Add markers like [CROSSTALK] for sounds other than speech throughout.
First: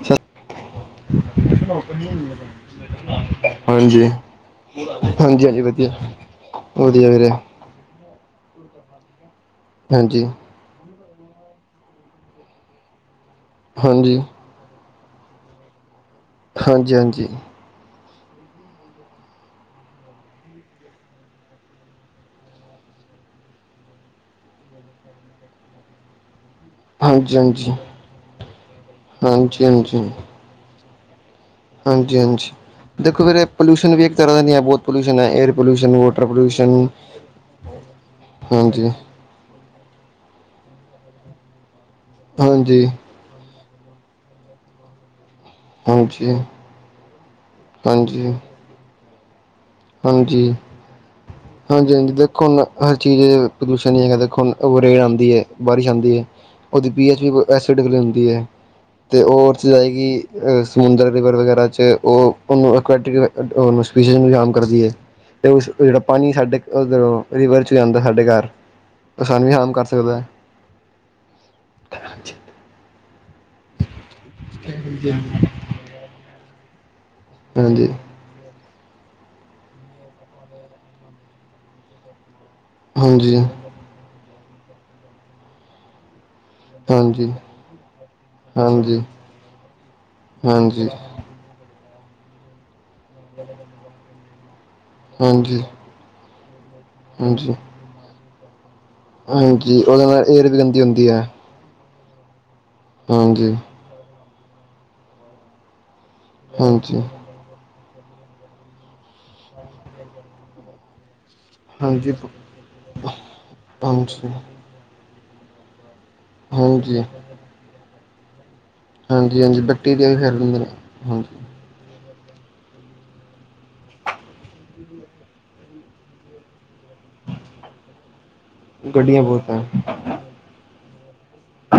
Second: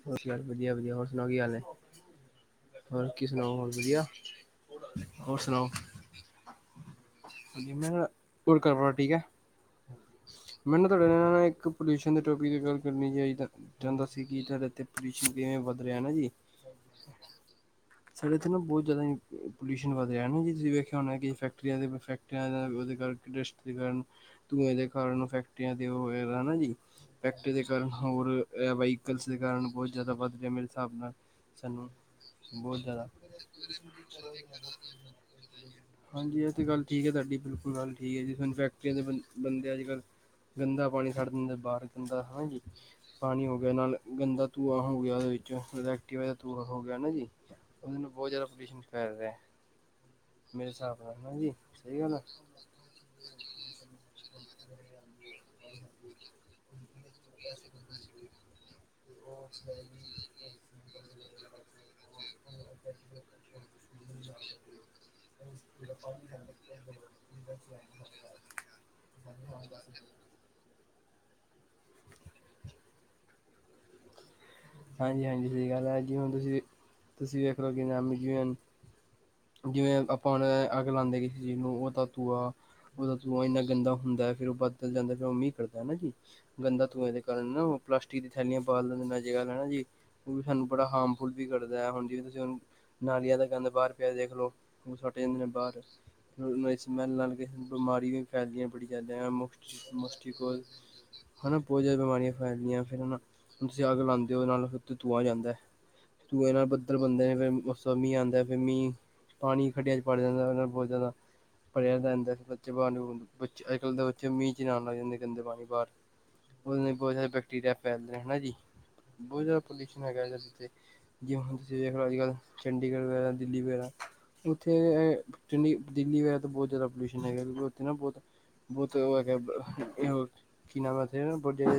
ਸਤਿ ਸ਼੍ਰੀ ਅਕਾਲ ਵਧੀਆ ਵਧੀਆ ਹੋਰ ਸੁਣਾਓ ਕੀ ਹਾਲ ਨੇ ਹੋਰ ਕੀ ਸੁਣਾਓ ਹੋਰ ਵਧੀਆ ਹਾਂਜੀ ਹਾਂਜੀ ਹੋਰ ਹਾਂਜੀ ਸੁਣਾਓ ਵਧੀਆ-ਵਧੀਆ ਵੀਰੇ ਹਾਂਜੀ, ਮੈਂ ਨਾ ਹੋਰ ਘਰ ਪਰਿਵਾਰ ਠੀਕ ਹੈ ਹਾਂਜੀ ਅਂ ਅਂ ਇੱਕ ਪੋਲਿਊਸ਼ਨ ਦੇ ਟੋਪਿਕ ਤੇ ਗੱਲ ਕਰਨੀ ਚਾਹੀਦੀ ਹਾਂਜੀ ਅਤੇ ਪ੍ਰਦਿਸ਼ ਕਿਵੇਂ ਵਧ ਹਾਂਜੀ। ਹਾਂਜੀ। ਸਾਡੇ ਇੱਥੇ ਨਾ ਬਹੁਤ ਜ਼ਿਆਦਾ ਪੋਲਿਊਸ਼ਨ ਵੱਧ ਰਿਹਾ ਨਾ ਜੀ। ਤੁਸੀਂ ਵੇਖਿਆ ਹੋਣਾ ਕਿ ਫੈਕਟਰੀਆਂ ਦੇ ਫੈਕਟਰੀਆਂ ਉਹਦੇ ਕਾਰ ਇੰਡਸਟਰੀ ਦੇ ਕਾਰਨ ਧੂੰਏ ਦੇ ਕਾਰਨ ਫੈਕਟਰੀਆਂ ਦੇ ਉਹ ਹੈ ਨਾ ਜੀ ਹਾਂਜੀ ਫੈਕਟਰੀਆਂ ਦੇ ਹਾਂਜੀ ਕਾਰਨ ਹੋਰ ਬਾਈ। ਐਸੇ ਹਾਂਜੀ ਕਾਰਨ ਬਹੁਤ ਹਾਂਜੀ ਜ਼ਿਆਦਾ ਵੱਧ ਲੇ ਮਿਲ ਸਬ ਨਾਲ ਸਾਨੂੰ ਹਾਂਜੀ ਹਾਂਜੀ ਬਹੁਤ ਜ਼ਿਆਦਾ ਦੇਖੋ ਵੀਰੇ ਪੋਲਿਊਸ਼ਨ ਵੀ ਇੱਕ ਤਰ੍ਹਾਂ ਦਾ ਨਹੀਂ ਹੈ ਬਹੁਤ ਪੋਲਿਊਸ਼ਨ ਹੈ ਏਅਰ ਪੋਲਿਊਸ਼ਨ ਵਾਟਰ ਹਾਂਜੀ। ਇਹ ਤੇ ਗੱਲ ਪੋਲਿਊਸ਼ਨ ਠੀਕ ਹੈ ਤੁਹਾਡੀ ਬਿਲਕੁਲ ਗੱਲ ਠੀਕ ਹੈ ਜ ਹਾਂਜੀ ਫੈਕਟਰੀਆਂ ਦੇ ਬੰਦੇ ਅੱਜ ਕੱਲ ਗੰਦਾ ਪਾਣੀ ਛੱਡ ਦਿੰਦਾ ਬਾਹਰ। ਬੰਦਾ ਹੈ ਨਾ ਜੀ ਹਾਂਜੀ ਪਾਣੀ ਨਾਲ਼ੇ ਗੰਦਾ ਧੂੰਆ ਹੋ ਗਿਆ ਉਹਦੇ ਵਿੱਚ। ਹਾਂਜੀ ਪ੍ਰੋਜੈਕਟ ਪੁਰਾ ਗਿਆ ਨਾ ਜੀ ਮੈਨੂੰ ਹਾਂਜੀ ਬਹੁਤ ਜਾਦਾ [UNINTELLIGIBLE] ਹਾਂਜੀ। ਹਾਂਜੀ। ਸਹੀ ਹਾਂਜੀ ਗੱਲ ਆ ਦੇਖੋ ਹੁਣ ਹਰ ਚੀਜ਼ ਪ੍ਰਦੂਸ਼ਣ ਹੈਗਾ ਦੇਖੋ ਹੁ ਰੇੜ ਆਉਂਦੀ ਹੈ ਬਾਰਿਸ਼ ਆਉਂਦੀ ਹੈ ਉਹਦੀ ਪੀਐ ਚ ਡੀ ਅਗਲੇ ਹੁੰਦੀ ਹ ਤੇ ਉਹ ਚ ਜਾਏਗੀ ਸਮੁੰਦਰ ਦੇ ਉੱਪਰ ਵਗੈਰਾ ਚ ਉਹ ਕੁਰਟੀਸ਼ਨ ਜਿਹੜਾ ਪਾਣੀ ਸਾਡੇ ਓਦਰੋ ਰਵਰ ਚ ਵੀ ਆਦਾ ਸਾਡੇ ਘਰ ਸਾਨੂੰ ਵੀ ਰਾਮ ਕਰ ਸਕਦਾ ਹੈ। [UNINTELLIGIBLE] ਹਾਂਜੀ। ਹਾਂਜੀ। ਸਹੀ ਗੱਲ ਹੈ ਅੱ ਜੀ ਹੁਣ ਤੁਸੀਂ ਤੁਸੀਂ ਵੇਖ ਲੋ ਕਿ ਹਾਂਜੀ ਨਾਮ ਜ ਜਿਵੇਂ ਆਪਾਂ ਉਹ ਅੱਗ ਲਾਉਦੇ ਕਿਸੇ ਚੀਜ਼ ਨੂੰ ਉਹ ਤਾਂ ਤੂਆ। ਉਹਦਾ ਹਾਂਜੀ ਧੂੰਆ ਇੰਨਾ ਗੰਦਾ ਹੁੰਦਾ ਹੈ। ਫੇਰ ਉਹ ਬਦਲ ਜਾਂਦਾ ਫਿਰ ਉਹ ਮੀਂਹ ਕਰਦਾ ਹਨਾ ਜੀ। ਗੰਦਾ ਧੂੰਏ ਦੇ ਹਾਂਜੀ ਕਾਰਨ ਨਾ ਉਹ ਪਲਾਸਟਿਕ ਦੀਆਂ ਥੈਲੀਆਂ ਬਾਲ ਹਾਂਜੀ ਦਿੰਦੇ। ਖਾਨਾ ਜੀ ਉਹ ਸਾਨੂੰ ਬੜਾ ਹਾਂਜੀ ਹਾਰਮਫੁਲ ਵੀ ਕਰਦਾ। ਹੁਣ ਜਿਵੇਂ ਤੁਸੀਂ ਹੁਣ ਨਾਲੀ ਦਾ ਗੰਦ ਬਾਹਰ ਪਿਆ ਦੇਖ ਹੈਲੋ। ਉਹ ਛੱਟ ਜਾਂਦੇ ਨੇ ਹਾਂਜੀ ਬਾਹਰ। [UNINTELLIGIBLE] ਸੁਮੇਲ ਨਾਲ ਬਿਮਾਰੀਆਂ [UNINTELLIGIBLE] ਹਾਂਜੀ [UNINTELLIGIBLE] ਹਾਂਜੀ ਉਹਦੇ ਨਾਲ ਏਅਰ ਵੀ ਗੰਦੀ ਹੁੰਦੀ ਹੈ ਬਹੁ ਜ਼ਿਆ ਬਮਾਰੀਆਂ ਫੈ ਫ ਹਾਂਜੀ ਤੁਸੀਂ ਅੱਗ ਲਾਨ ਉਹਦੇ ਨਾਲ ਫ ਤੂੰ ਆ ਜਾਂਦਾ ਹੈ ਤੂੰ ਇਹ ਨਾਲ ਪੱਧਰ ਹਾਂਜੀ ਬੰਦੇ ਨੇ ਫਿਰ ਮੀਂਹ ਆਂਦਾ ਫਿਰ ਮੀਹ ਪਾਣੀ ਖੱਡਿਆਂ ਚ ਵੜ ਜਾਂਦਾ ਬਹੁਤ ਜ਼ਿਆਦਾ ਭਰਿਆ ਹਾਂਜੀ ਰਹਿੰਦਾ ਬੱਚੇ ਬੱਚੇ ਅੱਜ ਕੱਲ ਦੇ ਹਾਂਜੀ ਬੱਚੇ ਮੀਂਹ ਚ ਨਾਉਣ ਲੱਗ ਜਾਂਦੇ ਗੰਦੇ ਪਾਣੀ ਬਾਹਰ ਉਸਨੇ ਹਾਂਜੀ ਬਹੁਤ ਸਾਰੇ ਬੈਕਟਰੀਆ ਫੈਲਦੇਾ ਹੇਨਾ ਜੀ ਹਾਂਜੀ ਬਹੁਤ ਜ਼ਿਆਦਾ ਹਾਂਜੀ ਪੋਲੂਸ਼ਨ ਬੈਕਟੀਰੀਆ ਵੀ ਹੈਗਾ ਫੈਲ ਜਾਂਦੇ ਨੇ ਜ ਹਾਂਜੀ ਹੁਣ ਤੁਸੀਂ ਦੇਖੋ ਅੱਜ ਕੱਲ ਚੰਡੀਗੜ੍ਹ ਵਗੈਰਾ ਦਿੱਲੀ ਵਗੈਰਾ ਉੱਥੇ ਚੰਡੀ ਦਿੱਲੀ ਵਗੈਰਾ ਤਾਂ ਬਹੁਤ ਜ਼ਿਆਦਾ ਪੋਲਯੂਸ਼ਨ ਹੈਗਾ ਬਹੁਤ -ਬਹੁਤ ਉਹ ਗੱਡੀਆਂ ਬਹੁਤ ਹੈ ਹੈਗਾਂ ਕਿਨਾ [UNINTELLIGIBLE] [UNINTELLIGIBLE] ਉਥੇ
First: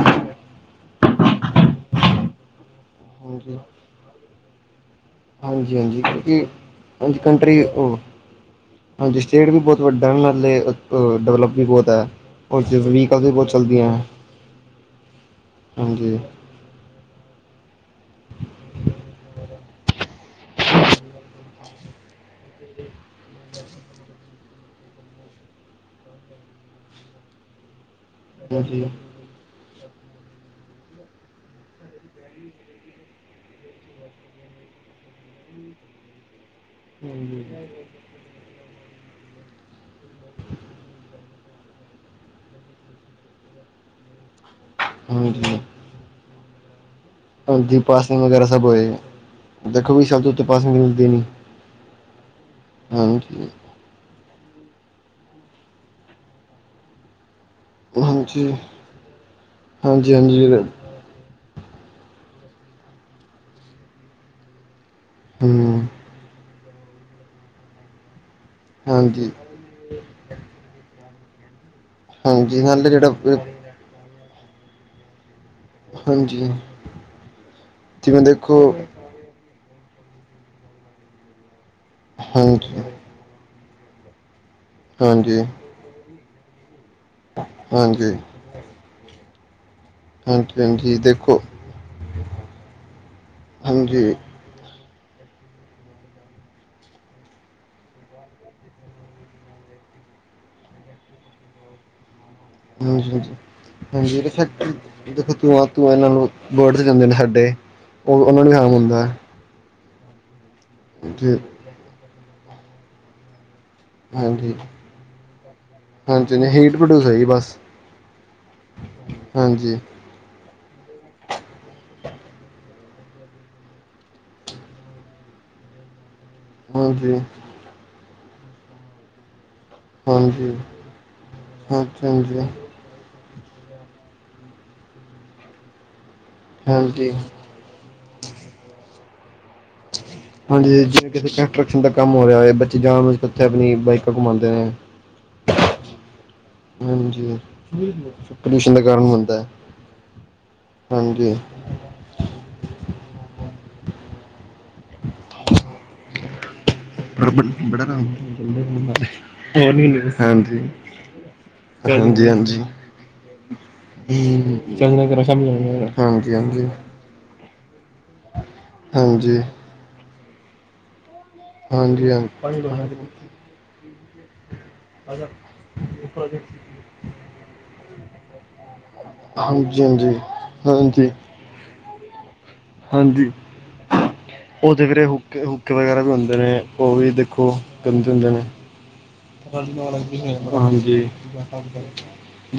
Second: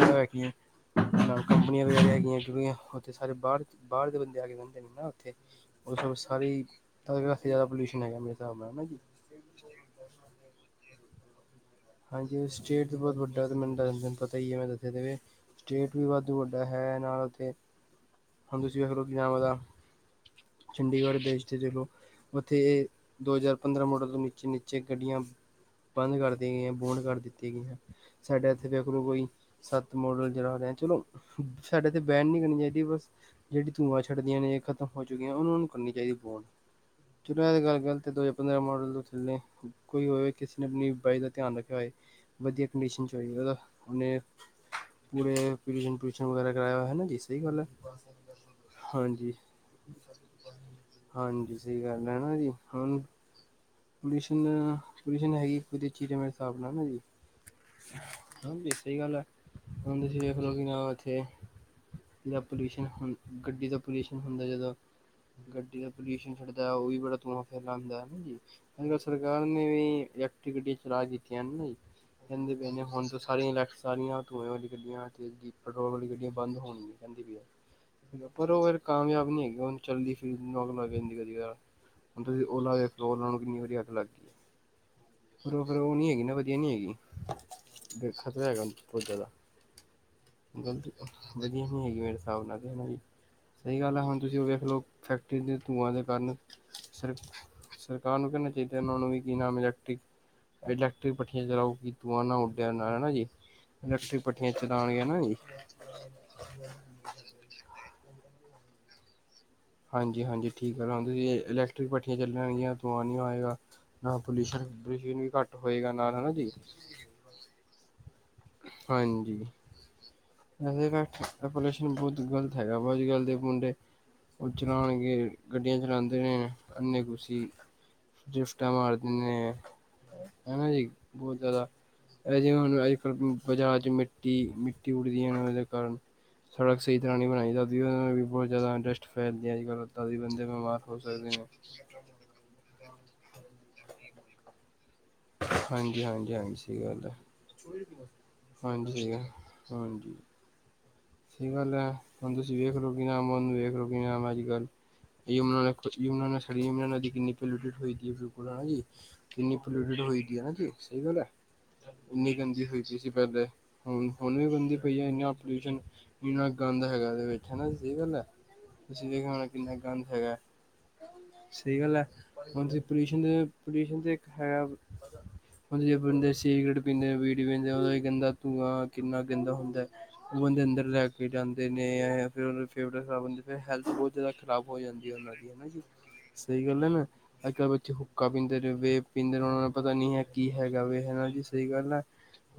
ਸਾਰੇ ਹਾਂਜੀ ਬਾਹਰ ਬਾਹਰ ਦੇ ਬੰਦੇ ਆ ਕੇ ਜਾਂਹਿੰਦੇ ਨੇ ਨਾ ਉਥੇ ਹਾਂਜੀ-ਹਾਂਜੀ ਉਸ ਕਿਉਂਕਿ ਸਾਰੇ ਹਾਂਜੀ ਕੰਟਰੀ ਵਾਿਆਦਾ ਉਹ ਪੋਲਿਊਸ਼ਨ ਹੈਗਾ ਮੇਰੇ ਹਿਸਾਬ ਨਾਲ ਜ ਹਾਂਜੀ ਡਿਵਲਪ ਹਾਂਜੀ ਸਟੇਟ ਬਹੁਤ ਵੱਡਾ ਤੇ ਮੈਨੂੰ ਚੱਲਦੀਆਂ ਹੈ ਦੱਸਨ ਪਤਾ ਹੀ ਹੈ ਮੈਂ ਦੱਸੇ ਦੇਵੇ ਸਟੇਟ ਵੀ ਹਾਂਜੀ। ਵੱਧ ਵੱਡਾ ਹੈ ਨਾਲ ਉੱਥੇ ਹੁਣ ਤੁਸੀਂ ਵੇਖ ਲਓ ਪੰਜਾਬ ਦਾ ਚੰਡੀਗੜ੍ਹ ਦੇਸ਼ ਤੇ ਚਲੋ ਉੱਥੇ ਇਹ ਦੋ ਹਜ਼ਾਰ ਪੰਦਰਾਂ ਮੋਡਲ ਤੋਂ ਨੀਚੇ -ਨੀਚੇ ਗੱਡੀਆਂ ਬੰਦ ਕਰ ਗਈਆਂ ਬੋਡ ਕਰ ਦਿੱਤੀਆਂ ਗਈਆਂ ਸਾਡੇ ਇੱਥੇ ਹਾਂਜੀ, ਵੇਖੂ ਲੋਕੋਈ ਸੱਤ ਮੋਡਲ ਜਿੜ ਰਿਹਾ ਚਲੋ ਸਾਡੇ ਤਾਂ ਬੈਨ ਨਹੀਂ ਕਰਨੀ ਚਾਹੀਦੀ ਬਸ ਜਿਹੜੀ ਧੂੰਆਂ ਛੱਡਦੀਆਂ ਨੇ ਇਹ ਖਤਮ ਹੋ ਚੁੱਕੀਆਂ ਉਹਨਾਂ ਨੂੰ ਕਰਨੀ ਚਾਹੀਦੀ ਫੋਨ ਚਲੋ ਇਹ ਤਾਂ ਗੱਲ ਗਲਤ ਹੈ ਦੋ ਪੰਦਰਾਂ ਮੋਡਲ ਤੋ ੱਲੇ ਕੋਈ ਹੋਵੇ ਕਿਸੇ ਨੇ ਆਪਣੀ ਬਾਈ ਦਾ ਧਿਆਨ ਰੱਖਿਆ ਹੋਏ ਵਧੀਆ ਕੰਡੀਸ਼ਨ 'ਚ ਹੋ ਉਹਦਾ ਉਹਨੇ [UNINTELLIGIBLE] ਹਾਂਜੀ, ਟਿਊਸ਼ਨ ਵਗੈਰਾ ਕਰਾਇਆ ਹੈਾਨਾ ਹਾਂਜੀ ਪਾਸਨਿੰਗ ਵਗੈਰਾ ਸਭ ਹੋਏ ਹਾਂਜੀ ਦੇਖੋ ਵੀ ਸ਼ਬ ਤੋਂ ਉੱਤੇ ਪਾਸਿਗ ਮਿਲਦੀ ਨ ਹਾਂਜੀ ਸਹੀ ਗੱਲ ਹੈ ਨਾ ਜੀ ਹੁਣ ਹਾਂਜੀ ਪੋਲਿਊਸ਼ਨ ਪੋਲਿਊਸ਼ਨ ਹੈਗੀ ਚੀਰੇ ਮੇਰੇ ਹਿਸਾਬ ਨਾਲ ਨਾ ਜੀ ਹਾਂਜੀ, ਹਾਂਜੀ, ਹਾਂ ਵੀ ਸਹੀ ਗੱਲ ਹੈ ਹੁਣ ਤੁਸੀਂ ਹਾਂਜੀ ਵੇਖਲਓ ਕਿ ਨਾ ਇੱਥੇ ਜਾਂ ਪੋਲਿਊਸ਼ਨ ਹ ਗੱਡੀ ਦਾ ਪੋਲਿਊਸ਼ਨ ਹੁੰਦਾ ਜਦੋਂ ਗੱਡੀ ਹੂੰ ਦਾ ਪੋਲਿਊਸ਼ਨ ੜ ਉਈ ਬੇ ਤਮੈਂ ਫੈਲ ਲ ਦ ਨ ਜੀ ਅ ਹਾਂਜੀ, ਸਰਕਾਰ ਨੇ ਵੀ ਅਕਟੀਵੀਟੀ ਚ ਰਾਜਤੀ ਨਹੀਂ। ਕਹਿੰਦੇ ਹਾਂਜੀ ਪਏ ਨੇ ਨਾਲੇ ਹੁਣ ਤ ਜਿਹੜਾ ਸਾਰੀਆਂ ਲੈ ਸਾਰੀਆਂ। ਧੂੰ ਹੋ ਗੱਲੀਆਂ। ਪੈਟਰੋਲ ਵਾਲੀ ਗੱਡੀਆਂ ਹਾਂਜੀ ਬੰਦ ਹੋਣ ਕਹਿੰਦੀ ਜਿਵੇਂ ਪਈ ਪਰ ਦੇਖੋ ਉਹ ਫ ਕਾਮਯਾਬ ਨੀ ਹੈਗੀ ਉਹ ਚੱਲਦੀ ਫਿਰ ਨੌਕਦੀ ਵ ਹਾਂਜੀ, ਦੇਖਲ ਨੂੰ ਕਿੰਨੀ ਵਾਰੀ ਲੱਗ ਹੈ। ਹਾਂਜੀ, [UNINTELLIGIBLE] ਹਾਂਜੀ, ਫੋ ਨੀ ਹੈਗੀ ਨਾ। ਹੈਗੀ। ਹਾਂਜੀ, ਦੇਖ ਤਾਂ ਹੈਗਾ ਬਹੁਤ ਜ਼ਿਆਦਾ ਗਲਤੀ ਹਾਂਜੀ ਦੇਖੋ ਵਧੀਆ ਨ ਹੈਗੀ ਮੇਰੇ ਹਿਸਾਬ ਨਾਲ ਜ ਸਹੀ ਗੱਲ ਹੈ ਹਾਂਜੀ, ਹੁਣ ਤੁਸੀਂ ਉਹ ਵੇਖ ਲਓ ਫੈਕਟਰੀ ਦੇ ਧੂੰਆਂ ਦੇ ਕਾਰਨ ਸਰ ਸਰਕਾਰ ਨੂੰ ਕਹਿਣਾ ਚਾਹੀਦਾ ਉਹਨਾਂ ਨੂੰ ਵੀ ਨਾਮਲੈਕਟ। ਇਲੈਕਟ੍ਰਿਕ ਪੱਠੀਆਂ ਚਲਾਓਗੀ ਤੂੰ ਆ ਨਾ ਉੱਡਿਆ ਨਾ ਹੈ ਹ ਨਾ ਜੀ ਹਾਂ ਇਲੈਕਟ੍ਰਿਕ ਭੱਠੀਆਂ ਚਲਾਉਣਗੇ ਨਾ ਦੇਖੋ ਜੀ ਤੂੰਆਂ ਤੂੰ ਇਹਨਾਂ ਵਰਡ ਜਾਂਦੇ ਨੇ ਸਾਡੇ ਉਹ ਉਹਨਾ ਨੂੰ ਖਮ ਹੁੰਦਾ। ਹਾਂਜੀ ਹਾਂਜੀ। ਠੀਕ ਹੈਾਂ ਤੁ ਜੀ ਇਲੈਕਟ੍ਰਿਕ ਪੱਠੀਆਂ ਚੱਲ ਦੂੰਆ ਨਹੀਂ ਹੋਏਗਾ। ਨਾ ਹਾਂਜੀ ਪੋਲਿਊਸ਼ਨ ਪੋਲ ਵੀ ਘੱਟ ਹੋਏਗਾ ਨਾਲ ਹਨਾ ਹਾਂਜੀ ਨਹੀਂ ਜੀ। ਹੀਟ ਪ੍ਰੋਡਿਊਸ ਹੈ ਜੀ ਬਸ ਹਾਂਜੀ। ਬਹੁਤ ਗ਼ਲਤ ਹੈਗਾ ਵਾ ਅੱਜ ਕੱਲ ਦੇ ਮੁੰਡੇ ਉਹ ਚਲਾਉਣਗੇ ਗੱਡੀਆਂ ਚਲਾਦੇ ਇੰਨੇ ਹਾਂਜੀ ਕੁਸੀ ਗਿਫਟ [UNINTELLIGIBLE] ਹਾਂਜੀ ਹਨਾ ਜੀ ਬਹੁਤ ਹਾਂਜੀ ਹਾਂਜੀ ਜ਼ਿਆਦਾ ਜੇ ਹੁਣ ਅਜ ਕੱਲ ਬਾਜਾਰ ਚ ਮਿੱਟੀ ਉੱਡਦੀਆਂ ਨੇ ਉਹਦੇ ਕਾਰਨ ਸੜਕ ਸਹੀ ਹਾਂਜੀ ਤਰ੍ਹਾਂ ਨ ਬਣਾਈ ਜਾਂਦੀ ਬਹੁਤ ਜ਼ਿਆਦਾ ਇੰਟਰਸਟੈਲ ਅੱਜ ਕੱਲ੍ਹ ਏਦਾਂ ਦੇ ਬੰਦੇ ਹਾਂਜੀ ਬਿਮਾਰ ਹੋ ਜਿਵੇਂ ਕਿਸੇ ਸਕਦੇ ਨੇਊ ਕੰਸਟਰਕਸ਼ਨ ਦਾ ਕੰਮ ਹੋ ਰਿਹਾ ਹੋਏ ਜਾਣ ਉੱਥੇ ਆਪਣੀ ਬਾਈਕਾਂ ਘੁਮਾਂਦੇ ਨੇ ਹਾਂਜੀ ਹਾਂਜੀ ਹਾਂਜੀ ਸਹੀ ਗੱਲ ਆ ਹਾਂਜੀ ਪੋਲਿਊਸ਼ਨ ਦਾ ਹਾਂਜੀ ਕਾਰਨ ਸ ਬਣਦਾ ਹੈ ਹਜੀ। ਹਾਂਜੀ ਸਹੀ ਗੱਲ ਹੈ ਹੁਣ ਤੁਸੀਂ ਵੇਖ ਲੋ ਕਿ ਨਾ ਮਨ ਨੂੰ ਵੇਖ ਰ ਨਾਮ ਅਜ ਕ ਯਨਾਂ ਕਰਰੀਮ ਨਦੀ ਕਿੰਨੀ ਪੋਲਊਟਡ ਬੜਾ ਹੋਈ ਹਾਂਜੀ ਬਿਲਕੁਲ ਹੈ ਨਾ ਜੀ ਕਿੰਨੀ ਪੋਲਿਊਟਡ ਹੋਈ ਦੀ ਹੈ ਨਾ ਹਾਂਜੀ ਜੀ ਸਹੀ ਗੱਲ ਹੈ ਹਾਂਜੀ ਇੰਨੀ ਹਾਂਜੀ ਗੰਦੀ ਹੋਈ ਪ ਸੀ ਪਹਿਲੇ ਹੁਣ ਹੁਣ ਵੀ ਗੰਦੀ ਪਈ ਆ ਇੰਨਾ ਪੋਲਿਊਸ਼ਨ ਹਾਂਜੀ ਇੰਨਾ ਗੰਦ ਹੈਗਾ ਇਹਦੇ ਵਿੱਚ ਹਨ। ਸਹੀ ਗੱਲ ਹੈ ਤੁਸੀਂ ਦੇਖਿਆ ਹਾਂਜੀ ਹੋਣਾ ਕਿੰਨਾ ਗੰਦ ਹੈਗਾ ਸਹੀ ਗੱਲ ਐ, ਹਾਂਜੀ ਹੁਣ ਪੋਲਿਊਸ਼ਨ ਦੇ ਪੋਲਿਊਸ਼ਨ ਤੇ ਹੈ ਜੇ ਬੰਦੇ ਸਿਗੀਰਟ ਪੀਂਦੇ, ਬੀੜੀ ਪੀਂਦੇ ਉਹਦਾ ਗੰਦਾ ਧੂੰਆਂ ਕਿੰਨਾ ਗੰਦਾ ਹਾਂਜੀ ਹੁੰਦਾ, ਹਾਂਜੀ ਉਹ ਬੰਦੇ ਅੰਦਰ ਲੈ ਹਾਂਜੀ ਕੇ ਜਾਂਦੇ ਨੇ ਫਿਰ ਫੇਫੜੇ ਖਰਾਬ ਹਾਂਜੀ ਹੁੰਦੇ ਤੇ ਹੈਲਥ ਬਹੁਤ ਜ਼ਿਆਦਾ ਖਰਾਬ ਉਹ ਹੋ ਤੇ ਵੀਰੇ ਜਾਂਦੀ ਹੈ ਉਹ ਹੁੱਕੇ ਦੀ ਹਨਾ ਹੁੱਕੇ ਜੀ, ਵਗੈਰਾ ਵੀ ਹੁੰਦੇ ਨੇ ਸਹੀ ਗੱਲ ਹੈ ਉਹ ਨਾ? ਵੀ ਦੇਖੋ ਅੱਜ ਕੱਲ੍ਹ ਬੱਚੇ ਗੰਦੇ ਹੁੱਕਾ ਹੁੰਦੇ ਨੇ ਪੀਂਦੇ ਪੀਂਦੇ ਨੇ ਉਹਨਾਂ ਨੂੰ ਪਤਾ ਨ ਨਹੀਂ ਹੈ ਕੀ ਹੈਗਾ ਵੇ ਹਾਂਜੀ ਹੈ ਨਾ ਜੀ ਸਹੀ ਗੱਲ ਹੈ?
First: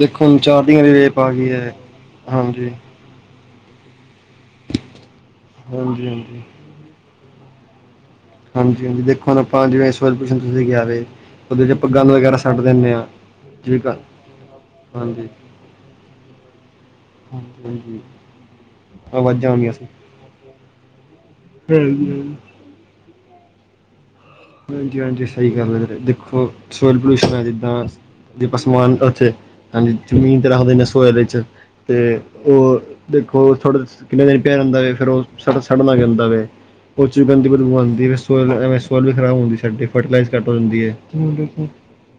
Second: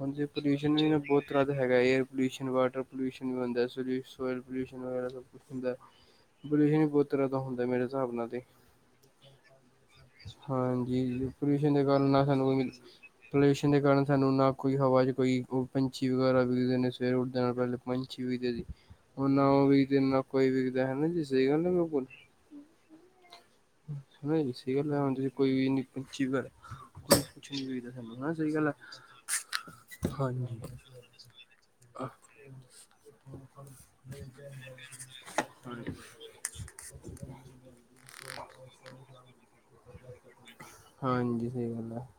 ਹੁਣ ਜੇ ਚਾਰ ਪੋਲਿਊਸ਼ਨ ਦੀ ਵੀ ਵਾਲੀ ਰੇਪ ਬਹੁਤ ਆ ਤਰ੍ਹਾਂ ਗਈ ਦਾ ਹੈਗਾ ਹੈ ਏਅਰ ਪੋਲਿਊਸ਼ਨ, ਹਾਂਜੀ ਵਾਟਰ ਪੋਲਿਊਸ਼ਨ ਵੀ ਬਣਦਾ ਸੋ ਆਇਲ ਪੋਲਿਊਸ਼ਨ ਵਗੈਰਾ ਸਭ ਕੁਝ ਹੁੰਦਾ ਐ, ਹਾਂਜੀ ਹਾਂਜੀ ਪੋਲਿਊਸ਼ਨ ਵੀ ਬਹੁਤ ਤਹਾਂ ਦਾਂ ਹੁੰਦਾ ਮੇਰੇ ਹਿਸਾਬ ਨਾਲ ਤੇ, ਹਾਂਜੀ ਹਾਂਜੀ ਦੇਖੋ ਹੁਣ ਆਪਾਂ ਜਿਵੇਂ ਇਸ ਵਾਰ ਪੁਸ਼ਨ ਤੁਸੀਂ ਕਿਹਾ ਵੇ ਹਾਂਜੀ ਉਹਦੇ ਚ ਪੋਲਿਊਸ਼ਨ ਦੇ ਆਪਾਂ ਕਾਰਨ ਗੰਦ ਨਾ ਵਗੈਰਾ ਸਾਨੂੰ ਸੱਟ ਕੋਈ, ਦਿੰਦੇ ਹਾਂ ਪੋਲਿਊਸ਼ਨ ਜਿਵੇਂ ਦੇ ਕਾਰਨ ਸਾਨੂੰ ਨਾ ਕੋਈ ਹਵਾ ਚ ਹਾਂਜੀ ਕੋਈ ਪੰਛੀ ਵਗੈਰਾ ਵਿਖਦੇ ਨੇ ਸਵੇਰੇ ਉੱਠਦੇ ਨਾਲ ਹਾਂਜੀ ਪਹਿ ਹਾਂਜੀ ਪੰਛੀ ਵਿਕਦੇ ਸੀ, ਉਹੁ ਨਾ ਆਵਾਜ਼ਾਂ ਉਹ ਆਉਂਦੀਆਂ ਸੀ ਵਿਕਦੇ ਨਾ ਕੋਈ ਵਿਕਦਾ, ਹਨਾ ਜੀ ਸਹੀ ਗੱਲ ਹੈ ਬਿਲਕੁਲ ਹੂੰ। ਹਾਂਜੀ-ਹਾਂਜੀ ਸਹੀ ਗੱਲ ਐ ਵੀਰੇ, ਪੰਛੀ ਵਗੈਰਾ ਦੇਖੋ ਸੋਇਲ ਕੋਈ ਪੋਲਿਊਸ਼ਨ ਹੈ ਕੁਛ ਨੀ ਜਿੱਦਾਂ ਵਿਕਦਾ ਸਾਨੂੰ ਹਨਾ ਸਹੀ ਗੱਲ ਹੈ ਪਸਮਾਨ ਉੱਥੇ ਹਾਂਜੀ ਜ਼ਮੀਨ ਤੇ ਰੱਖਦੇ ਨੇ ਸੋਇਲ ਚ ਤੇ ਉਹ ਦੇਖੋ ਥੋੜਾ ਕਿੰਨੇ ਦਿਨ ਪਿਆ ਰਹਿੰਦਾ ਫਿਰ ਉਹ ਸ ਸੜਨ [UNINTELLIGIBLE] ਐਵੇਂ ਸੋਈਲ ਖ਼ਰਾਬ ਹੁੰਦੀ ਸਾਡੀ, ਫਰਟੀਲਾਈਜ਼ ਘੱਟ ਹੋ ਜਾਂਦੀ ਏ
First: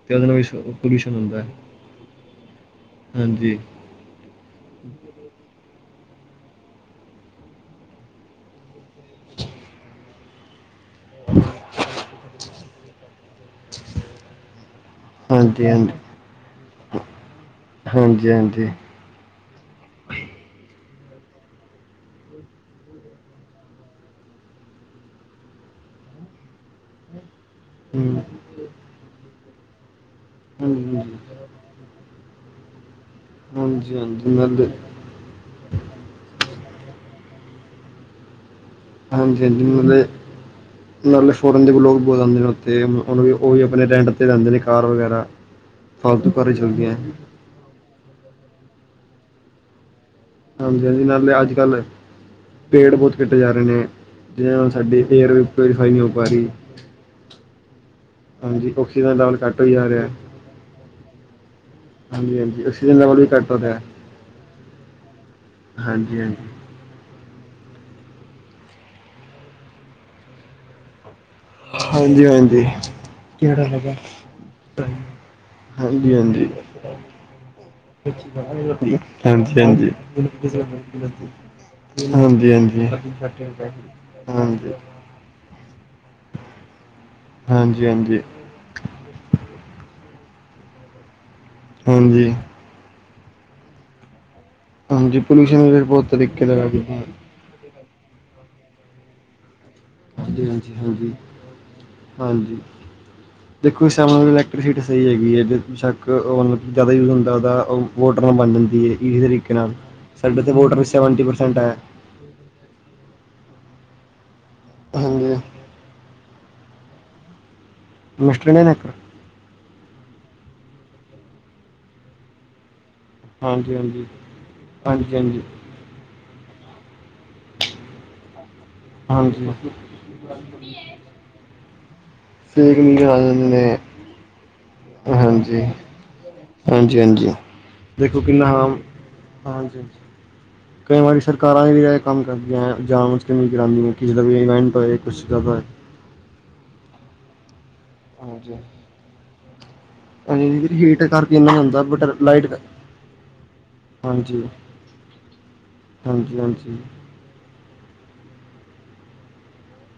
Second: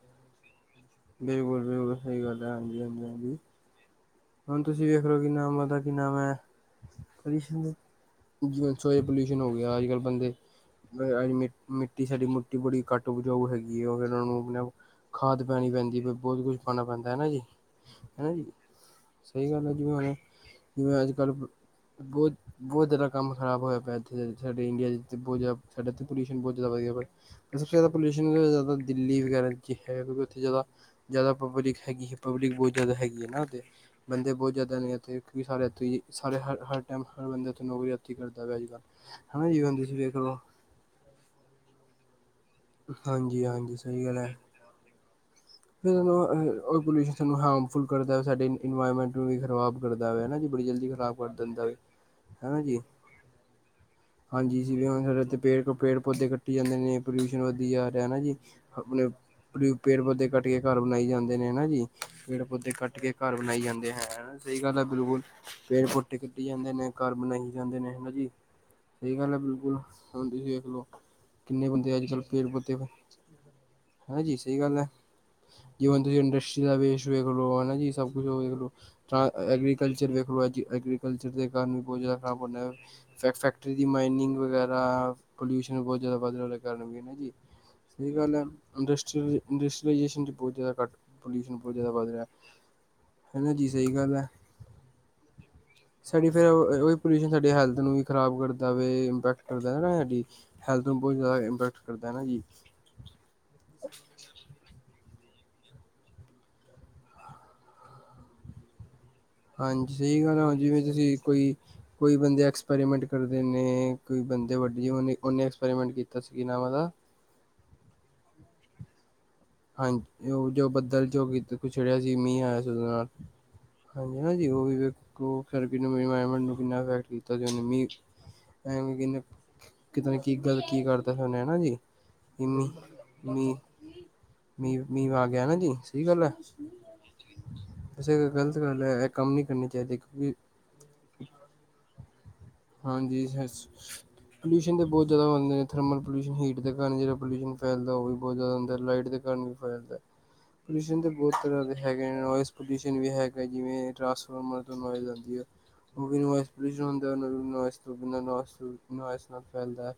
ਤੇ ਉਹਦੇ ਨਾਲ ਵੀ ਪੋਲਿਊਸ਼ਨ ਹੁੰਦਾ ਹੈ ਬਿਲਕੁਲ-ਬਿਲਕੁਲ ਸਹੀ ਗੱਲ ਐ, ਹਾਂਜੀ, ਹਾਂਜੀ, ਹਾਂਜੀ। ਹੁਣ ਤੁਸੀਂ ਵੇਖ ਲੋ ਕਿ ਨਾਮ ਮਤਲ ਕਿ ਨਾਮ ਐ [UNINTELLIGIBLE] ਪੋਲਿਊਸ਼ਨ ਹੋ ਗਿਆ ਅੱਜ ਕੱਲ੍ਹ ਬੰਦੇ [UNINTELLIGIBLE] ਮਿੱਟੀ ਸਾਡੀ ਮਿੱਟੀ ਬੜੀ ਘੱਟ ਉਪਜਾਊ ਹੈਗੀ ਆ, ਉਹਨਾਂ ਨੂੰ ਖਾਦ ਹਾਂਜੀ ਪੈਣੀ ਹਾਂਜੀ ਪੈਂਦੀ ਬਹੁਤ ਕੁਛ ਪਾਉਣਾ ਪੈਂਦਾ ਹਨਾ ਜੀ, ਹਾਂਜੀ ਹਨਾ ਜੀ। ਹਾਂਜੀ ਸਹੀ ਗੱਲ ਐ ਜਿਵੇਂ ਹੁਨ ਜਿਵੇਂ ਅੱਜ ਕੱਲ੍ਹ ਬਹੁਤ, ਬਹੁਤ ਜ਼ਿਆਦਾ ਕੰਮ ਖਰਾਬ ਹੋਇਆ ਪਿਆਆ ਇੱਥੇ ਸਾਡੇ ਇੰਡੀਆ ਚ, ਬਹੁਤ ਜ਼ਿਆਦਾ ਸਾਡੇ ਇੱਥੇ ਪੋਲਿਊਸ਼ਨ ਬਹੁਤ ਜ਼ਿਆਦਾ ਵਧੀਆ ਸਭ ਤੋ ਜ਼ਿਆਦਾ ਪੋਲੂਊਸ਼ਨ, ਜ਼ਿਆਦਾ ਦਿੱਲੀ ਵਗੈਰਾ ਚ ਕਿ ਹੈ [UNINTELLIGIBLE] ਉੱਥੇ ਜ਼ਿਆਦਾ, ਹਾਂਜੀ ਜ਼ਿਆਦਾ ਪਬਲਿਕ ਹੈਗੀ ਹੈ। ਪਬਲਿਕ ਬਹੁਤ ਜ਼ਿਆਦਾ ਹੈਗੀ ਨਾ ਦੇ ਹਾਂਜੀ ਹਾਂਜੀ ਬਹੁਤ ਨਾਲੇ ਜ਼ਿਆਦਾ ਨੇ ਇੱਥੇ ਕਿਉਂਕਿ ਸਾਰੇ ਇੱਥੇ ਹੀ ਸਾਰੇ ਹਰ, ਹਰ ਟਾਈਮ ਹਰ ਬੰਦੇ [UNINTELLIGIBLE] ਇੱਥੇ ਕਰਦਾ ਪਿਆ ਅੱਜ-ਕੱਲ। ਹਾਂਜੀ-ਹਾਂਜੀ ਮਤਬ ਨਾਲਤਬ ਫੋਰਨ ਦੇ ਵੀ ਲੋਕ ਬਹੁਤ ਆਂਦੇ ਨੇ ਤੇ ਹੁਣ ਹਾਂਜੀ ਉਹ ਵੀ ਹਾਂਜੀ ਆਪਣੇ ਸਹੀ ਰੈਂਟ ਗੱਲ ਤੇ ਹੈ ਜਾਂਦੇ ਨੇ ਕਾਰ ਵਗੈਰਾ [UNINTELLIGIBLE] [INAUDIBLE] [INAUDIBLE] ਫਾਲਤੂ ਕਾਰਾਂ ਚੱਲਦੀਆਂ ਹੈ ਕਰਦਾ ਸਾਡੀ ਇਨਪੋਮੈਂਟ ਨੂੰ ਵੀ ਖਰਾਬ ਕਰਦਾ। ਜ਼ਿਆਦਾ ਜੀ ਬੜੀ ਹਾਂਜੀ ਜਲਦੀ ਹਾਂਜੀ ਖ਼ਰਾਬ ਕਰ ਨਾਲੇ ਅੱਜ ਦਿੰਦਾ ਕੱਲ੍ਹ ਹਨਾ ਜੀ, ਪੇੜ ਬਹੁਤ ਕੱਟੇ ਜਾ ਰਹੇ ਨੇ ਜਿਹਦੇ ਹਾਂਜੀ ਨਾਲ ਸਾਡੀ ਏਅਰ ਸਾਡੇ ਵੀ ਪਿਊਰੀਫਾਈ ਪੇੜ ਨਹੀਂ ਹੋ ਪਾ ਪੌਦੇ ਰਹੀ ਕੱਟੀ ਜਾਂਦੇ ਨੇ ਪਲੋਸ਼ਨ ਵ ਪੀ ਆਰ ਹੈ, ਨਾ ਜੀ ਹਾਂਜੀ ਆਪਣੇ ਆਕਸੀਜਨ ਲੈਵਲ ਘੱਟ ਹੋਈ ਜਾ ਪੇੜ ਰਿਹਾ ਪੌਦੇ ਕੱਟ ਕੱਟ ਕੇ ਘਰ ਬਣਾਈ ਜਾਂਦੇ ਨੇ ਹਨਾ ਜੀ ਹਾਂਜੀ ਪੇੜ ਹਾਂਜੀ ਪੌਤੇ ਆਕਸੀਜਨ ਕੱਟ ਕੇ ਲੈਵਲ ਵੀ ਘਰ ਘੱਟ ਹੋ ਬਣਾਈ ਰਿਹਾ ਜਾਂਦੇ ਹੈ ਹਨਾ ਸਹੀ ਗੱਲ ਹੈ ਬਿਲਕੁਲ ਪੇੜ ਪੌਤੇ ਹਾਂਜੀ ਕੱਟੀ ਹਾਂਜੀ ਜਾਂਦੇ ਨੇ ਘਰ ਬਣਾਈ ਜਾਂਦੇ ਨੇ ਹਨਾ ਜੀ, ਸਹੀ ਗੱਲ ਹੈ ਬਿਲਕੁਲ, ਹੁਣ ਤੁਸੀਂ ਦੇੇਖ ਲਓ ਕਿੰਨੇ ਬੰਦੇ ਅੱਜ ਕੱਲ੍ਹ ਹਾਂਜੀ ਪੇੜ ਹਾਂਜੀ ਪੌਦੇੇ, ਹੈਂ ਜੀ ਸਹੀ ਗੱਲ ਹੈ ਜੋ ਆਂਟੀ ਹਾਂਜੀ ਜੀ ਹਾਂਜੀ ਇੰਡੀਅਸਟਰੀਆ ਵੇਸਟ ਵੇਖ ਲਉ, ਹੈ ਨਾ ਸਭ ਕੁਜ ਹਾਂਜੀ ਹਾਂਜੀ ਐਗਰੀਕਲਚ ਵੇਖ ਲਉ, ਐਗਰੀਕਲੱਚਰ ਦੇ ਕਾਰਨ ਬੋਤ ਹਾਂਜੀ ਜਿਆਦਾ ਖਰਾਬ ਹੁੰਦਾ, ਹਾਂਜੀ ਹਾਂਜੀ ਏ ਫੈਕਟਰੀ ਦੀ ਮੈਨਿੰਗ ਵਗੈਰਾ ਪਾਇਲਊਸ਼ਨ ਬਹੁ ਜਿਆਦਾ ਵਧਣ ਵਾਲੇ ਕਾਰਨ ਵੀ ਸਹੀ ਹਾਂਜੀ ਗੱਲ ਹੈ ਇੰਡਸਟਰੀਲ ਇੰਡ [INAUDIBLE] [INAUDIBLE] ਪੂਜੇ ਦਾ ਘੱਟ ਪੋਲੂਸ਼ਨ ਬਹੁਤ ਜ਼ਿਆਦਾ ਵਧ ਰਿਹਾ ਹਾਂਜੀ ਹਨਾ ਜੀ--ਸਹੀ ਗੱਲ ਹੈ ਹਾਂਜੀ ਪੋਲੂਸ਼ਨ ਵੀ ਬਹੁਤ ਸਾਡੀ ਤਰੀਕੇ ਫਿਰ ਦੀ ਰਹੀਦੀ ਉਹੀ ਆ। ਪੋਲਿਊਸ਼ਨ ਸਾਡੀ ਹੈਲਥ ਨੂੰ ਵੀ ਖ਼ਰਾਬ ਕਰਦਾ ਵੇ ਇਨਫੈਕਟ। ਹਾਂਜੀ-ਹਾਂਜੀ ਇੰਪੈਕਟ ਕਰਦਾ ਹੈ ਨਾ ਜੀ। ਹਾਂਜੀ-ਹਾਂਜੀ ਦੇਖੋ ਸੇਵਣ ਇਲੈਕਟ੍ਰੀਸਿਟੀ ਸਹੀ ਹੈਗੀ ਹੈ ਬੇਸ਼ੱਕ ਓ ਨ ਜ਼ਿਆਦਾ ਉਹ ਜ਼ਿਆਦਾ ਓ ਵੋਟ ਫੋਮ ਬਣ ਜਾਦੀ ਏ। ਹਾਂਜੀ, ਜਿਵੇਂ ਤੁਸੀਂਕੋਈ, ਹੈ ਕੋਈ ਬੰਦੇ ਐਕਸਪੈਰੀਮੈਂਟ ਕਰਦੇ ਨੇ ਕੋਈ ਬੰਦ ਤੇਵੱਡੀ ਹਾਂਜੀ ਉਹਨੇ ਐਕਸਪੈਰੀਮੈਂਟ ਕੀਤਾ ਸੀ ਕਿ ਮੈ ਆਵਗਾ ਮਿਸਟਰ ਨੇ, ਨੇ, ਹਾਂਜੀ ਜੋ ਉਹ ਜੋ ਬੱਦਲ ਜੋ ਵੀ [INAUDIBLE] ਹਾਂਜੀ, ਹਾਂਜੀ, ਉਹ ਵੀ ਹਾਂਜੀ ਹਾਂਜੀ ਵੇਖੋ ਥਰੈਪੀ ਤੇ ਮਿਲਣ ਆਇਆ ਮੈਨੂੰ। ਏਨਾ ਫੈਕਟ ਕੀਤਾ ਸੀ ਮੇ ਮਮ੍ਮੀ ਐ ਕਿਨ ਹਾਂਜੀ ਕਿਤੇ ਨੇ ਕੀ ਗਲਤ ਕੀ ਕਰਤਾ ਸਿਰਨੇ ਹੈਾ ਜੀ ਮੀਂਹ ਸ੍ਰੀ ਰਾਮ ਨੇ। ਮ ਮੀਂ ਆ ਗਿਆ ਨਾ ਹਾਂਜੀ ਜੀ ਸਹੀ ਗੱਲ ਹੈ ਹਾਂਜੀ ਹਾਂਜੀ ਕਿਸੇ ਦੇਖੋ ਦੇ ਐ ਕਿੰਨਾ ਹਾਰਮ ਗਲਤ ਕੰਮ ਨਈ ਕਰਨੇ ਹਾਂਜੀ ਚਾਹੀਦੇ। ਹਾਂਜੀ [INAUDIBLE] ਏ ਕੰਮ ਜਾਂਣ ਬੁੱਝ ਕੇ ਵੀ ਘਰਾਦੀ ਕਿਸੇ ਦਾ ਵੀ ਇਵੈਂਟ ਹੋਏ ਕਿਸ ਤਰ੍ਹਾਂ ਆ ਜਿਹੋਲਊਸ਼ਨ ਫੈਲਦਾ ਉਹ ਵੀ ਬਹੁਤ ਜ਼ਿਆਦਾ ਹੁੰਦਾ ਲਾਈਟ ਦੇ ਕਾਰਨ ਵੀ ਫੈਲਦਾ ਹਾਂਜੀ ਪੋਲਿਊ ਹੀਟ ਤਾਂ ਬਹੁਤ ਕਰਕੇ ਇੰਨਾ ਤਰ੍ਹਾਂ ਦੇ ਹੁੰਦਾ ਬਟ ਹੈਗੇ ਨੇ ਨੋਇਜ਼ ਲਾਈਟ ਪੋਲਿਊ ਵੀ ਹੈਗਾ ਜਿਵੇਂ ਹਾਂਜੀ ਟਰਾਂਸਫਾਰਮਰ ਆਉਂਦੀ ਹੈ ਉਹ ਵੀ ਹਾਂਜੀ ਨੋਇਜ਼ ਪੋਲ ਹਾਂਜੀ ਹੁੰ ਬਿ ਨੋਇਸ-ਨੋਇਸ ਨਾਲ ਫੈਲਦਾ ਹੈ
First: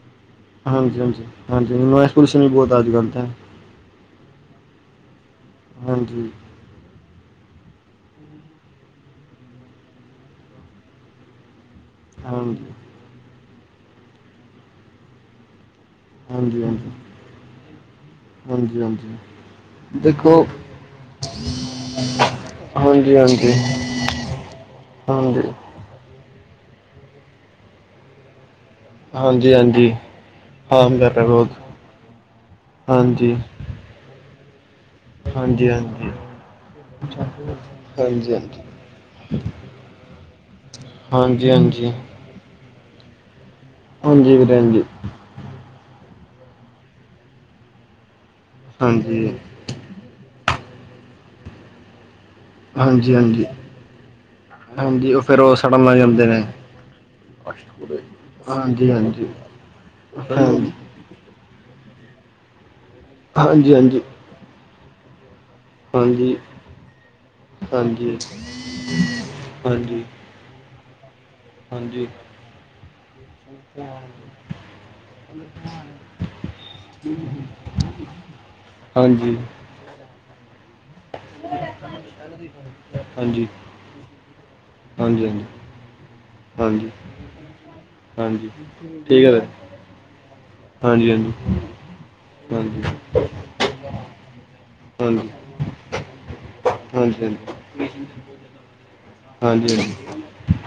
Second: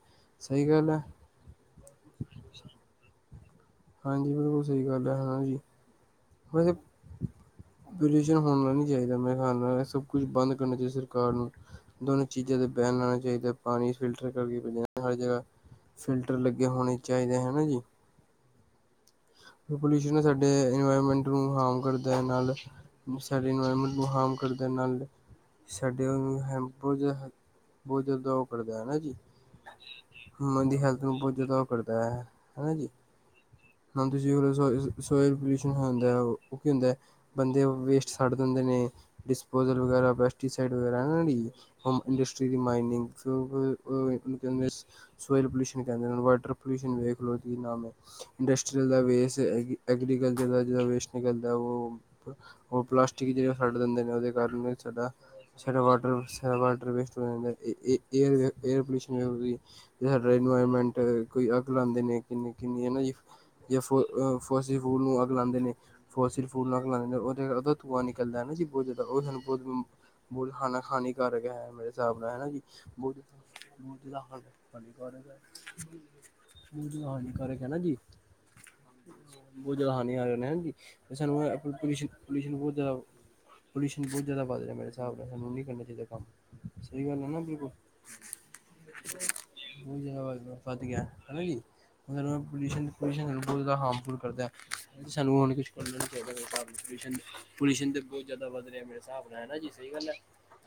ਸਹੀ ਗੱਲ ਹੈ ਹਾਂਜੀ-ਹਾਂਜੀ-ਹਾਂਜੀ ਨੋਆਈਸ ਪੋਲਊਸ਼ਨ ਵੀ ਬਹੁਤ ਆ ਅੱਜ ਕੱਲ੍ਹ ਤਾਂ ਹਾਂਜੀ ਬਿਲਕੁਲ ਸਹੀ ਗੱਲ ਹੈ ਹਾਂਜੀ ਹਾਂਜੀ [UNINTELLIGIBLE] ਪੋਲਿਊਸ਼ਨ ਹੋਣਾ ਨੀ ਚਾਹੀਦਾ ਮੈਂ ਖ ਸਭ ਕੁਛ ਬੰਦ ਕਰਨਾ ਚਾਹੀਦਾ ਸਰਕਾਰ ਨੂੰ ਹਾਂਜੀ, ਦੋਨੋ ਚੀਜ਼ਾਂ ਹਾਂਜੀ, ਬੈਣ ਲਾਣਾ ਚਾਹੀਦਾ ਪਾਣੀ ਫਿਲਟਰ ਕਰਕੇ ਪੀਨੇ ਆ ਹਰ ਜਗ੍ਹਾ ਫਿਲਟਰ ਲੱਗੇ ਹੋਣੇ ਚਾਹੀਦੇ ਹੈਨਾ ਜੀ ਹਾਂਜੀ-ਹਾਂਜੀ ਪੋਲਿਊਸ਼ਨ ਸਾਡੇ ਇਨਵਾਇਰਮੈਂਟ ਨੂੰ ਹਾਰਮ ਕਰਦਾ ਨਾਲ ਹਾਂਜੀ, ਸਾਡੇ ਹਾਂਜੀ, ਇਨਵਾਇਰਮੈਂਟ ਨੂੰ ਹਾਰਮ ਕਰਦਾ ਨਾਲ ਹਾਂਜੀ, ਸਾਡੇ ਉਹ ਹੈ ਬੋਜੇ ਬੋਜੇ ਦਾਉ ਕਰਦਾ ਹੈਨਾ ਜੀ ਹਾਂਜੀ, ਹਾਂਜੀ ਦੀ ਸਦੀਂ ਹਾਰਮ ਹੈਲਥ ਕਰ ਨੂੰ ਰਿਹਾ ਬਹੁਤ ਜਿਆਦਾ ਉਹ ਕਰਦਾ ਹੈ ਹੈਨਾ ਜੀ ਹਾਂਜੀ, ਜੀ ਰ ਸੋ ਸੋਇਲ ਹਾਂਜੀ, ਪੋਲਿਊਸ਼ਨ ਹਾਂਜੀ, ਹੁੰਦਾ ਉਹ ਕੀ ਹੁੰਦਾ ਬੰਦੇ ਵੇਸਟ ਸੱਡ ਹਾਂਜੀ, ਹਾਂਜੀ, ਦਿੰਦੇ ਨੇ ਡਿਸਪੋਜਲ ਵਗੈਰਾ ਪੈਸਟੀਸਾਈਡ ਵਗੈਰਾ ਹਾਂਜੀ, ਹਾਂਜੀ, ਨੀਮ ਇੰਡਸਟਰੀ ਦੀ ਮਾਈਨਿੰਗ ਹਮ ਅ ਇਸ ਹਾਂਜੀ ਵੀਰੇ ਕੈਹਦੇਂ ਹਾਂਜੀ, ਸੋਇਲ ਪੋਲਊਸ਼ਨ ਕਹਿੰਦੇ ਪੋਲਿਊਸ਼ਨ ਵੇਖ ਲਓ ਕੀ ਨਾਂਮ ਇ ਦਾ ਹਾਂਜੀ, ਵੇਸਟ ਐਗਰੀਕਲਚਰ ਦਾ ਜ ਵੇਸਟ ਨਿਕਲਦਾ ਉਹ ਉਹ ਹਾਂਜੀ, ਪਲਾਸਟਿਕ ਹਾਂਜੀ, ਜਿਹੜੇ ਉਹ ਛੱਡ ਦਿੰਦੇ ਨੇ ਉਹਦੇ ਕਾਰਨ ਹਾਂਜੀ ਉਹ ਫਿਰ ਉਹ ਸਾਡਾ-ਸਾਡਾ ਸੜਨ ਲੱਗ ਵਾਟਰ ਜਾਂਦੇ ਨੇ ਸਾ ਵਾਟਰ ਵੇਸਟ ਹੋ ਜਾਂਦਾਏਅ ਏਅਰ ਹਾਂਜੀ, ਹਾਂਜੀ, ਪੋਲਿਊਸ਼ਨ ਦੀ ਹਾਂਜੀ, ਸਾਡਾ ਹਾਂਜੀ, ਇਨਵਾਇਰਮੈਂਟ ਕੋਈ ਅੱਗ ਲਉਦੇ ਨੇ ਕ ਕਿੰਨੀ ਇਹ ਨਾ ਜੀ ਯ ਫ ਹਾਂਜੀ, ਫਸਟ ਵੂਲ ਨੂੰ ਅਗ ਖਲਾਦੇ ਨੇ ਹਾਂਜੀ, ਹਾਂਜੀ, ਫਸ ਫੂਲ ਨਾਲ ਖਲਾਂਦੇ ਨੇ ਉਹਦੇ ਉਹਦਾ ਧੂੰਆ ਹਾਂਜੀ, ਹਾਂਜੀ, ਨਿਕਲਦਾ ਨਾ ਜੀ ਬਹੁਤ ਜ਼ਿਆਦਾ ਉਹ ਸਾਨੂੰ ਬਹੁਤ ਹਾਂਜੀ, ਬਹੁਤ ਖਾਣਾ ਹਾਨਿ ਹਾਨੀਕਾਰਕ ਹੈ ਮੇਰੇ ਹਿਸਾਬ ਨਾਲ ਹਨਾ, ਜੀ ਬ ਬ ਦਾ ਹ ਹਾਨੀਕਾਰਕ ਹੈ, ਬਝ ਦਾ ਹਾਨੀਕਾਰਕ ਹੈ ਜੀ। ਹਾਂਜੀ, ਉਝ ਹਾਨੀ ਆ [UNINTELLIGIBLE] ਸਾਨੂੰ ਪੋ ਪੋਲਿਊਸ਼ਨ, ਪੋਲਿਊਸ਼ਨ ਬਹੁਤ ਜ਼ਿਆਦਾ ਹਾਂਜੀ, ਪੋਲਿਊਸ਼ਨ ਬਹੁਤ ਜਿਆਦਾ ਵੱਧ ਰਿਹਾ ਮੇਰੇ ਹਿਸਾਬ ਨਾਲ ਹਾਂਜੀ, ਹਾਂਜੀ ਸਾਨੂੰ ਨੀ ਕਰਨਾ ਚਾਹੀਦਾ ਕੰਮ ਹਾਂਜੀ ਸਹੀ ਗੱਲ ਹੈ ਨਾ ਬਿਲਕੁਲ ਹਾਂਜੀ ਠੀਕ ਹੈ ਵੀਰੇ [UNINTELLIGIBLE] ਵੱਧ ਗਿਆ ਹਾਂਜੀ ਹਾਂਜੀ ਹਨਾ ਜੀ ਹਾਂਜੀ [UNINTELLIGIBLE] [UNINTELLIGIBLE] ਹਾਰਮਫੁਲ ਕਰਦਾ। ਹਾਂਜੀ ਸਾਨੂੰ ਹੁਣ ਕੁਛ ਕਰਨਾ ਨੀ ਚਾਹੀਦਾ ਮੇਰੇ ਸਾਬ ਹਾਂਜੀ ਹਾਂਜੀ ਪੋਲਿਊਸ਼ਨ ਤੇ ਬਹੁਤ ਜ਼ਿਆਦਾ ਵੱਧ ਰਿਹਾ। ਹਾਬ ਨਾਲ ਜੀ ਹਾਂਜੀ ਹਾਂਜੀ ਸਹੀ ਗੱਲ ਹੈ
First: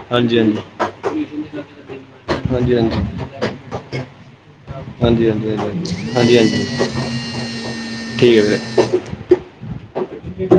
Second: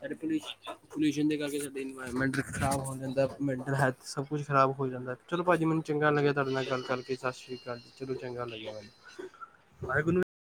ਸਾਡੇ ਪ ਹਾਂਜੀ ਪੋਲਿਊਸ਼ਨ ਦੇ ਕਰਕੇ ਸਾਡੇ ਇਨਇਰਮੈਂਟ ਹਾਂਜੀ ਹਾਂਜੀ ਹਾਂਜੀ ਖ਼ਰਾਬ ਹੋ ਜਾਂਦਾ ਮੈਂਟਲ ਹੈਲਥ ਸਭ ਕੁਛ ਖਰਾਬ ਹੋ ਜਾਂਦਾ ਹਾਂਜੀ ਚਲੋ ਹਾਂਜੀ ਭਾਜੀ ਮੈਨੂੰ ਚੰਗਾ ਲੱਗਿਆ ਹਾਂਜੀ ਤੁਹਾਡੇ ਹਾਂਜੀ ਨਾਲ ਗੱਲ ਕਰਕੇ ਸੱਸ ਸ੍ਰੀ ਕਾਲ ਚਲੋ ਠੀਕ ਹੈ ਚੰਗਾ ਵੀਰੇ ਲੱਗਿਆ। [UNINTELLIGIBLE]